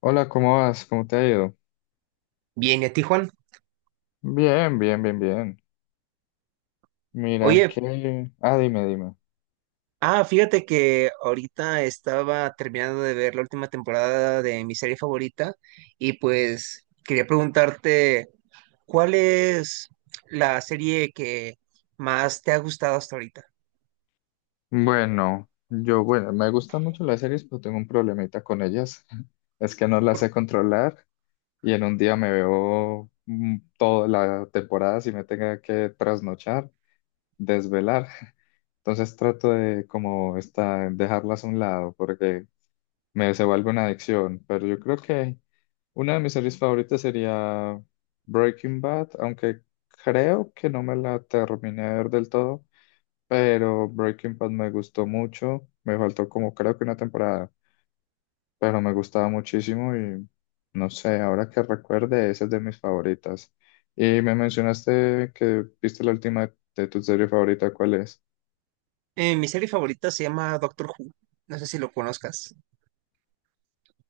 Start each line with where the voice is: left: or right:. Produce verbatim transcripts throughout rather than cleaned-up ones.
left: Hola, ¿cómo vas? ¿Cómo te ha ido?
right: Bien, ¿y a ti, Juan?
left: Bien, bien, bien, bien. Mira
right: Oye,
left: que... Ah, dime, dime.
right: ah, fíjate que ahorita estaba terminando de ver la última temporada de mi serie favorita y pues quería preguntarte, ¿cuál es la serie que más te ha gustado hasta ahorita?
left: Bueno, yo, bueno, me gustan mucho las series, pero tengo un problemita con ellas. Es que no las
right: Por-
left: sé controlar y en un día me veo mm, toda la temporada si me tenga que trasnochar, desvelar. Entonces trato de como esta, dejarlas a un lado porque me se vuelve una adicción, pero yo creo que una de mis series favoritas sería Breaking Bad, aunque creo que no me la terminé de ver del todo, pero Breaking Bad me gustó mucho. Me faltó como creo que una temporada, pero me gustaba muchísimo y no sé, ahora que recuerde, esa es de mis favoritas. Y me mencionaste que viste la última de tu serie favorita, ¿cuál es?
right: eh, Mi serie favorita se llama Doctor Who, no sé si lo conozcas.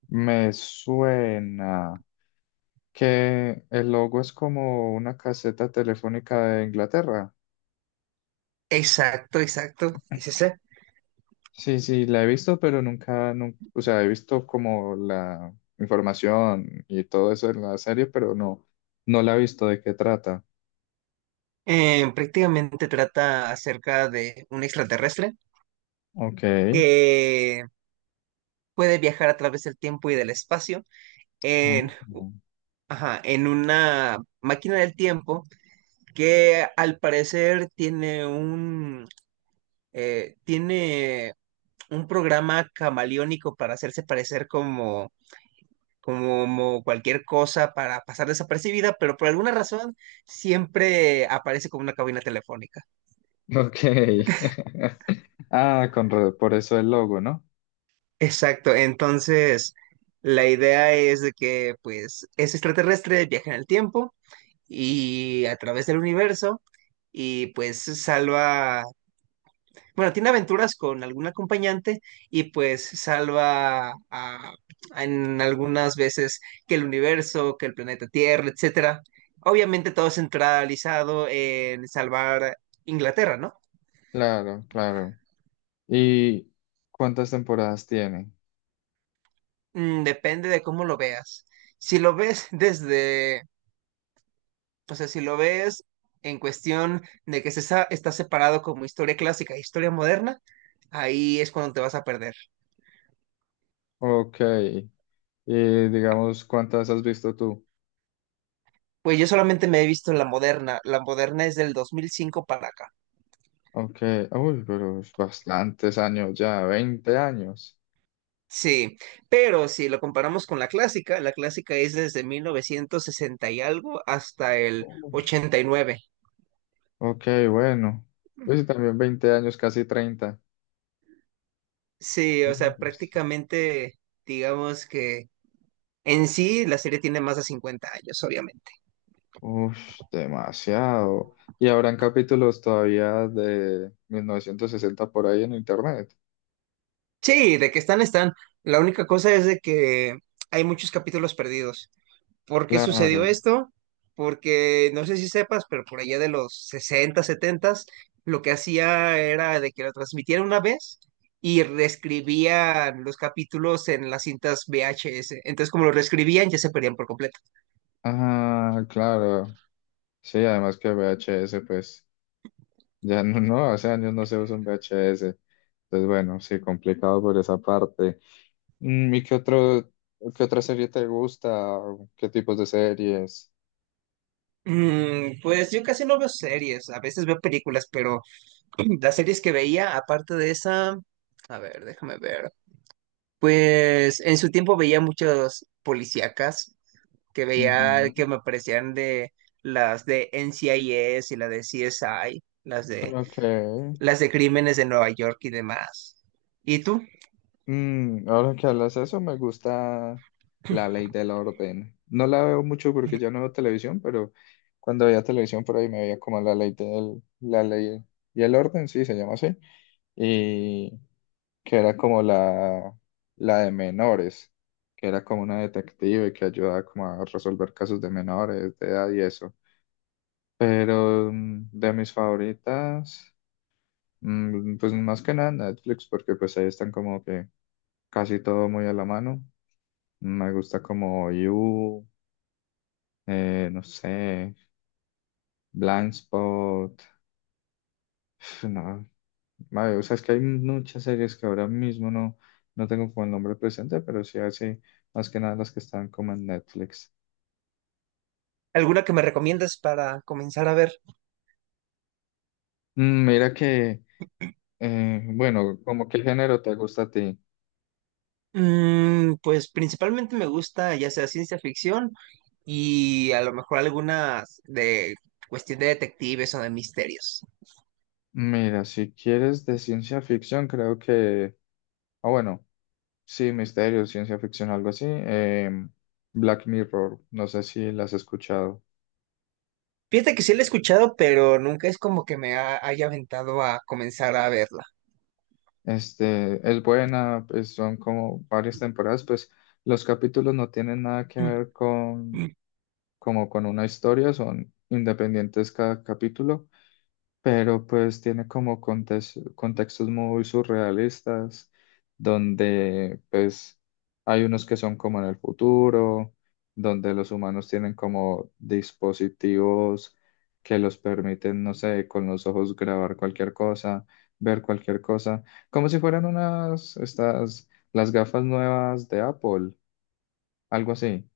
left: Me suena que el logo es como una caseta telefónica de Inglaterra.
right: Exacto, exacto, es ese.
left: Sí, sí, la he visto, pero nunca, nun- o sea, he visto como la información y todo eso en la serie, pero no, no la he visto de qué trata.
right: Eh, prácticamente trata acerca de un extraterrestre
left: Ok.
right: que puede viajar a través del tiempo y del espacio. Eh,
left: Oh, no.
right: Ajá, en una máquina del tiempo que al parecer tiene un eh, tiene un programa camaleónico para hacerse parecer como como cualquier cosa para pasar desapercibida, pero por alguna razón siempre aparece como una cabina telefónica.
left: Ok. Ah, con, ra- por eso el logo, ¿no?
right: Exacto, entonces la idea es de que pues es extraterrestre, viaja en el tiempo y a través del universo y pues salva bueno, tiene aventuras con algún acompañante y pues salva a- a- en algunas veces que el universo, que el planeta Tierra, etcétera. Obviamente todo centralizado en salvar Inglaterra, ¿no?
left: Claro, claro. ¿Y cuántas temporadas tiene?
right: Mm, depende de cómo lo veas. Si lo ves desde, o sea, si lo ves en cuestión de que se sa- está separado como historia clásica e historia moderna, ahí es cuando te vas a perder.
left: Ok. Y digamos, ¿cuántas has visto tú?
right: Pues yo solamente me he visto la moderna. La moderna es del dos mil cinco para acá.
left: Ok. Uy, pero es bastantes años ya, veinte años.
right: Sí, pero si lo comparamos con la clásica, la clásica es desde mil novecientos sesenta y algo hasta el ochenta y nueve.
left: Ok, bueno. Pues también veinte años, casi treinta.
right: Sí, o
left: Uy,
right: sea,
left: pues,
right: prácticamente digamos que en sí la serie tiene más de cincuenta años, obviamente.
left: ush, demasiado. Y habrán capítulos todavía de mil novecientos sesenta por ahí en internet.
right: Sí, de que están, están. La única cosa es de que hay muchos capítulos perdidos. ¿Por qué sucedió
left: Claro.
right: esto? Porque no sé si sepas, pero por allá de los sesenta, setenta, lo que hacía era de que lo transmitieran una vez y reescribían los capítulos en las cintas V H S. Entonces, como lo reescribían, ya se perdían por completo.
left: Ah, claro. Sí, además que V H S, pues ya no, no, hace años no se usa un V H S. Entonces, bueno, sí, complicado por esa parte. Mm, ¿y qué otro, qué otra serie te gusta? ¿Qué tipos de series?
right: Mm, pues yo casi no veo series, a veces veo películas, pero las series que veía, aparte de esa, a ver, déjame ver. Pues en su tiempo veía muchas policíacas, que veía
left: Ujú.
right: que me parecían de las de N C I S y las de C S I, las de
left: Ok.
right: las de crímenes de Nueva York y demás. ¿Y tú?
left: Mm, ahora que hablas eso, me gusta La Ley del Orden. No la veo mucho porque ya no veo televisión, pero cuando veía televisión por ahí me veía como La Ley del, La Ley y el Orden, sí, se llama así, y que era como la, la de menores, que era como una detective que ayudaba como a resolver casos de menores, de edad y eso. Pero mm, de mis favoritas, mm, pues más que nada Netflix, porque pues ahí están como que casi todo muy a la mano. Me gusta como You, eh, no sé, Blindspot. Pf, no, madre, o sea, es que hay muchas series que ahora mismo no, no tengo como el nombre presente, pero sí así, más que nada las que están como en Netflix.
right: ¿Alguna que me recomiendas para comenzar a ver?
left: Mm, mira que, eh, bueno, como qué género te gusta a ti.
right: Mm, pues principalmente me gusta ya sea ciencia ficción y a lo mejor algunas de cuestión de detectives o de misterios.
left: Mira, si quieres de ciencia ficción, creo que, ah, bueno, sí, misterio, ciencia ficción, algo así. em, Black Mirror, no sé si las has escuchado.
right: Fíjate que sí la he escuchado, pero nunca es como que me ha- haya aventado a comenzar a verla.
left: Este, es buena, pues, son como varias temporadas, pues los capítulos no tienen nada que
right: Mm,
left: ver con,
right: mm.
left: como con una historia, son independientes cada capítulo, pero pues tiene como contes- contextos muy surrealistas, donde pues hay unos que son como en el futuro, donde los humanos tienen como dispositivos que los permiten, no sé, con los ojos grabar cualquier cosa, ver cualquier cosa, como si fueran unas, estas, las gafas nuevas de Apple, algo así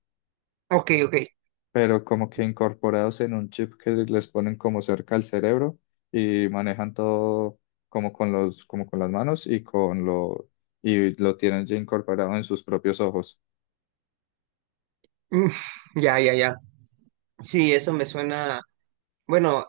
right: Ok, ok.
left: pero como que incorporados en un chip que les ponen como cerca al cerebro y manejan todo como con los, como con las manos y con lo, y lo tienen ya incorporado en sus propios ojos.
right: Mm, ya, ya, ya. Sí, eso me suena. Bueno,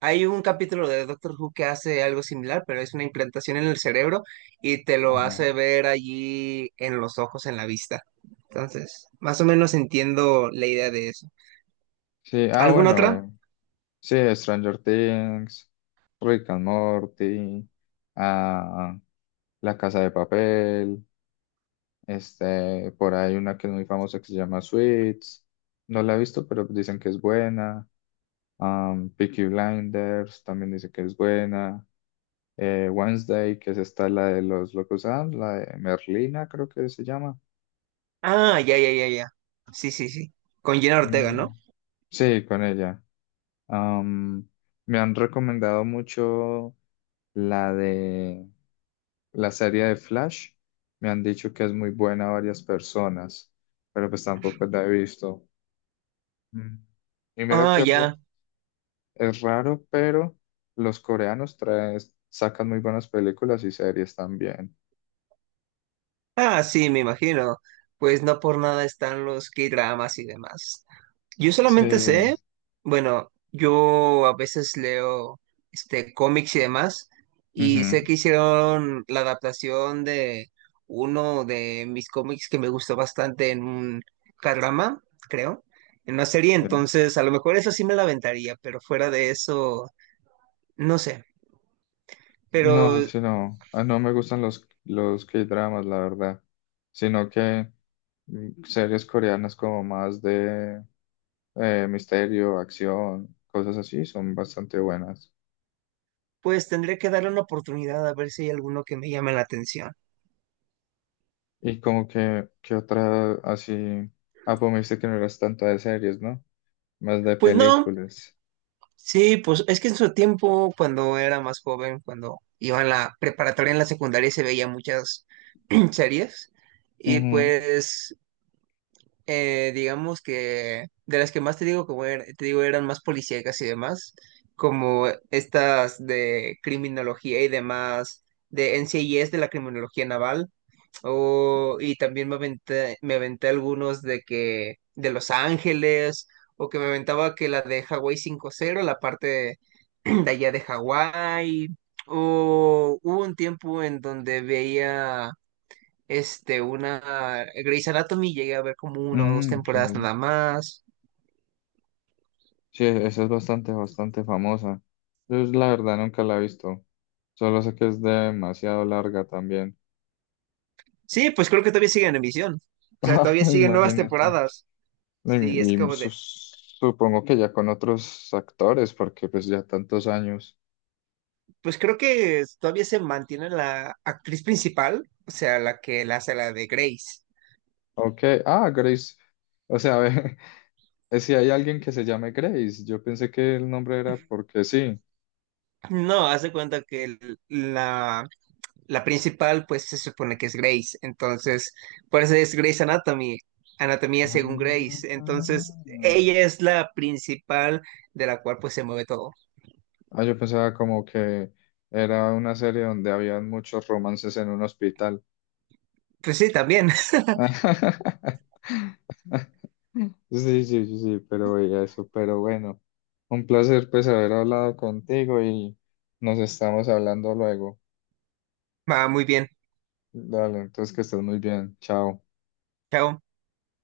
right: hay un capítulo de Doctor Who que hace algo similar, pero es una implantación en el cerebro y te lo
left: Ajá.
right: hace ver allí en los ojos, en la vista. Entonces, más o menos entiendo la idea de eso.
left: Sí, ah,
right: ¿Alguna otra?
left: bueno, sí, Stranger Things, Rick and Morty, ah, La Casa de Papel, este, por ahí una que es muy famosa que se llama Suits, no la he visto, pero dicen que es buena. Um, Peaky Blinders también dice que es buena. Eh, Wednesday, que es esta, la de los Locos Adams, la de Merlina, creo que se llama.
right: Ah, ya, ya, ya, ya. Sí, sí, sí. Con Jenna Ortega, ¿no?
left: Mm, sí, con ella. Um, me han recomendado mucho la de la serie de Flash. Me han dicho que es muy buena varias personas, pero pues tampoco la he visto. Mm. Y mira
right: Ah,
left: que re-
right: ya.
left: es raro, pero los coreanos traen, sacan muy buenas películas y series también.
right: Ah, sí, me imagino. Pues no por nada están los K-dramas y demás. Yo solamente
left: Sí.
right: sé, bueno, yo a veces leo este cómics y demás, y
left: Ujú,
right: sé que hicieron la adaptación de uno de mis cómics que me gustó bastante en un K-drama, creo, en una serie,
left: sí.
right: entonces a lo mejor eso sí me la aventaría, pero fuera de eso, no sé.
left: No,
right: Pero
left: sí, no. Ah, no me gustan los, los K-dramas, la verdad. Sino que mm, series coreanas como más de eh, misterio, acción, cosas así, son bastante buenas.
right: pues tendré que darle una oportunidad a ver si hay alguno que me llame la atención.
left: Y como que, que otra así. Ah, pues me dijiste que no eras tanto de series, ¿no? Más de
right: Pues no,
left: películas.
right: sí, pues es que en su tiempo, cuando era más joven, cuando iba en la preparatoria, en la secundaria, se veía muchas series. Y
left: Ujú.
right: pues, eh, digamos que de las que más te digo, como er- te digo, eran más policíacas y demás, como estas de criminología y demás, de N C I S de la criminología naval. O, y también me aventé, me aventé algunos de que de Los Ángeles, o que me aventaba que la de Hawái cinco cero la parte de allá de Hawái. O hubo un tiempo en donde veía este una Grey's Anatomy, llegué a ver como una o dos
left: Mm,
right: temporadas
left: ok.
right: nada más.
left: Sí, e, esa es bastante, bastante famosa. Yo es- la verdad nunca la he visto. Solo sé que es demasiado larga también.
right: Sí, pues creo que todavía siguen en emisión. O sea, todavía siguen nuevas
left: Imagínate.
right: temporadas. Sí, es
left: Y, y
right: como
left: su-
right: de,
left: supongo que ya con otros actores, porque pues ya tantos años.
right: pues creo que todavía se mantiene la actriz principal, o sea, la que la hace la de Grace.
left: Ok, ah, Grace. O sea, ve, eh, si hay alguien que se llame Grace, yo pensé que el nombre era porque sí.
right: No, haz de cuenta que el- la, la principal, pues se supone que es Grace. Entonces, por eso es Grace Anatomy, anatomía
left: Ah,
right: según Grace. Entonces, ella es la principal de la cual pues se mueve todo.
left: ah, yo pensaba como que era una serie donde habían muchos romances en un hospital.
right: Pues sí, también.
left: Sí, sí, sí, sí, pero y eso, pero bueno, un placer pues haber hablado contigo y nos estamos hablando luego.
right: Va muy bien.
left: Dale, entonces que estés muy bien, chao.
right: Chao.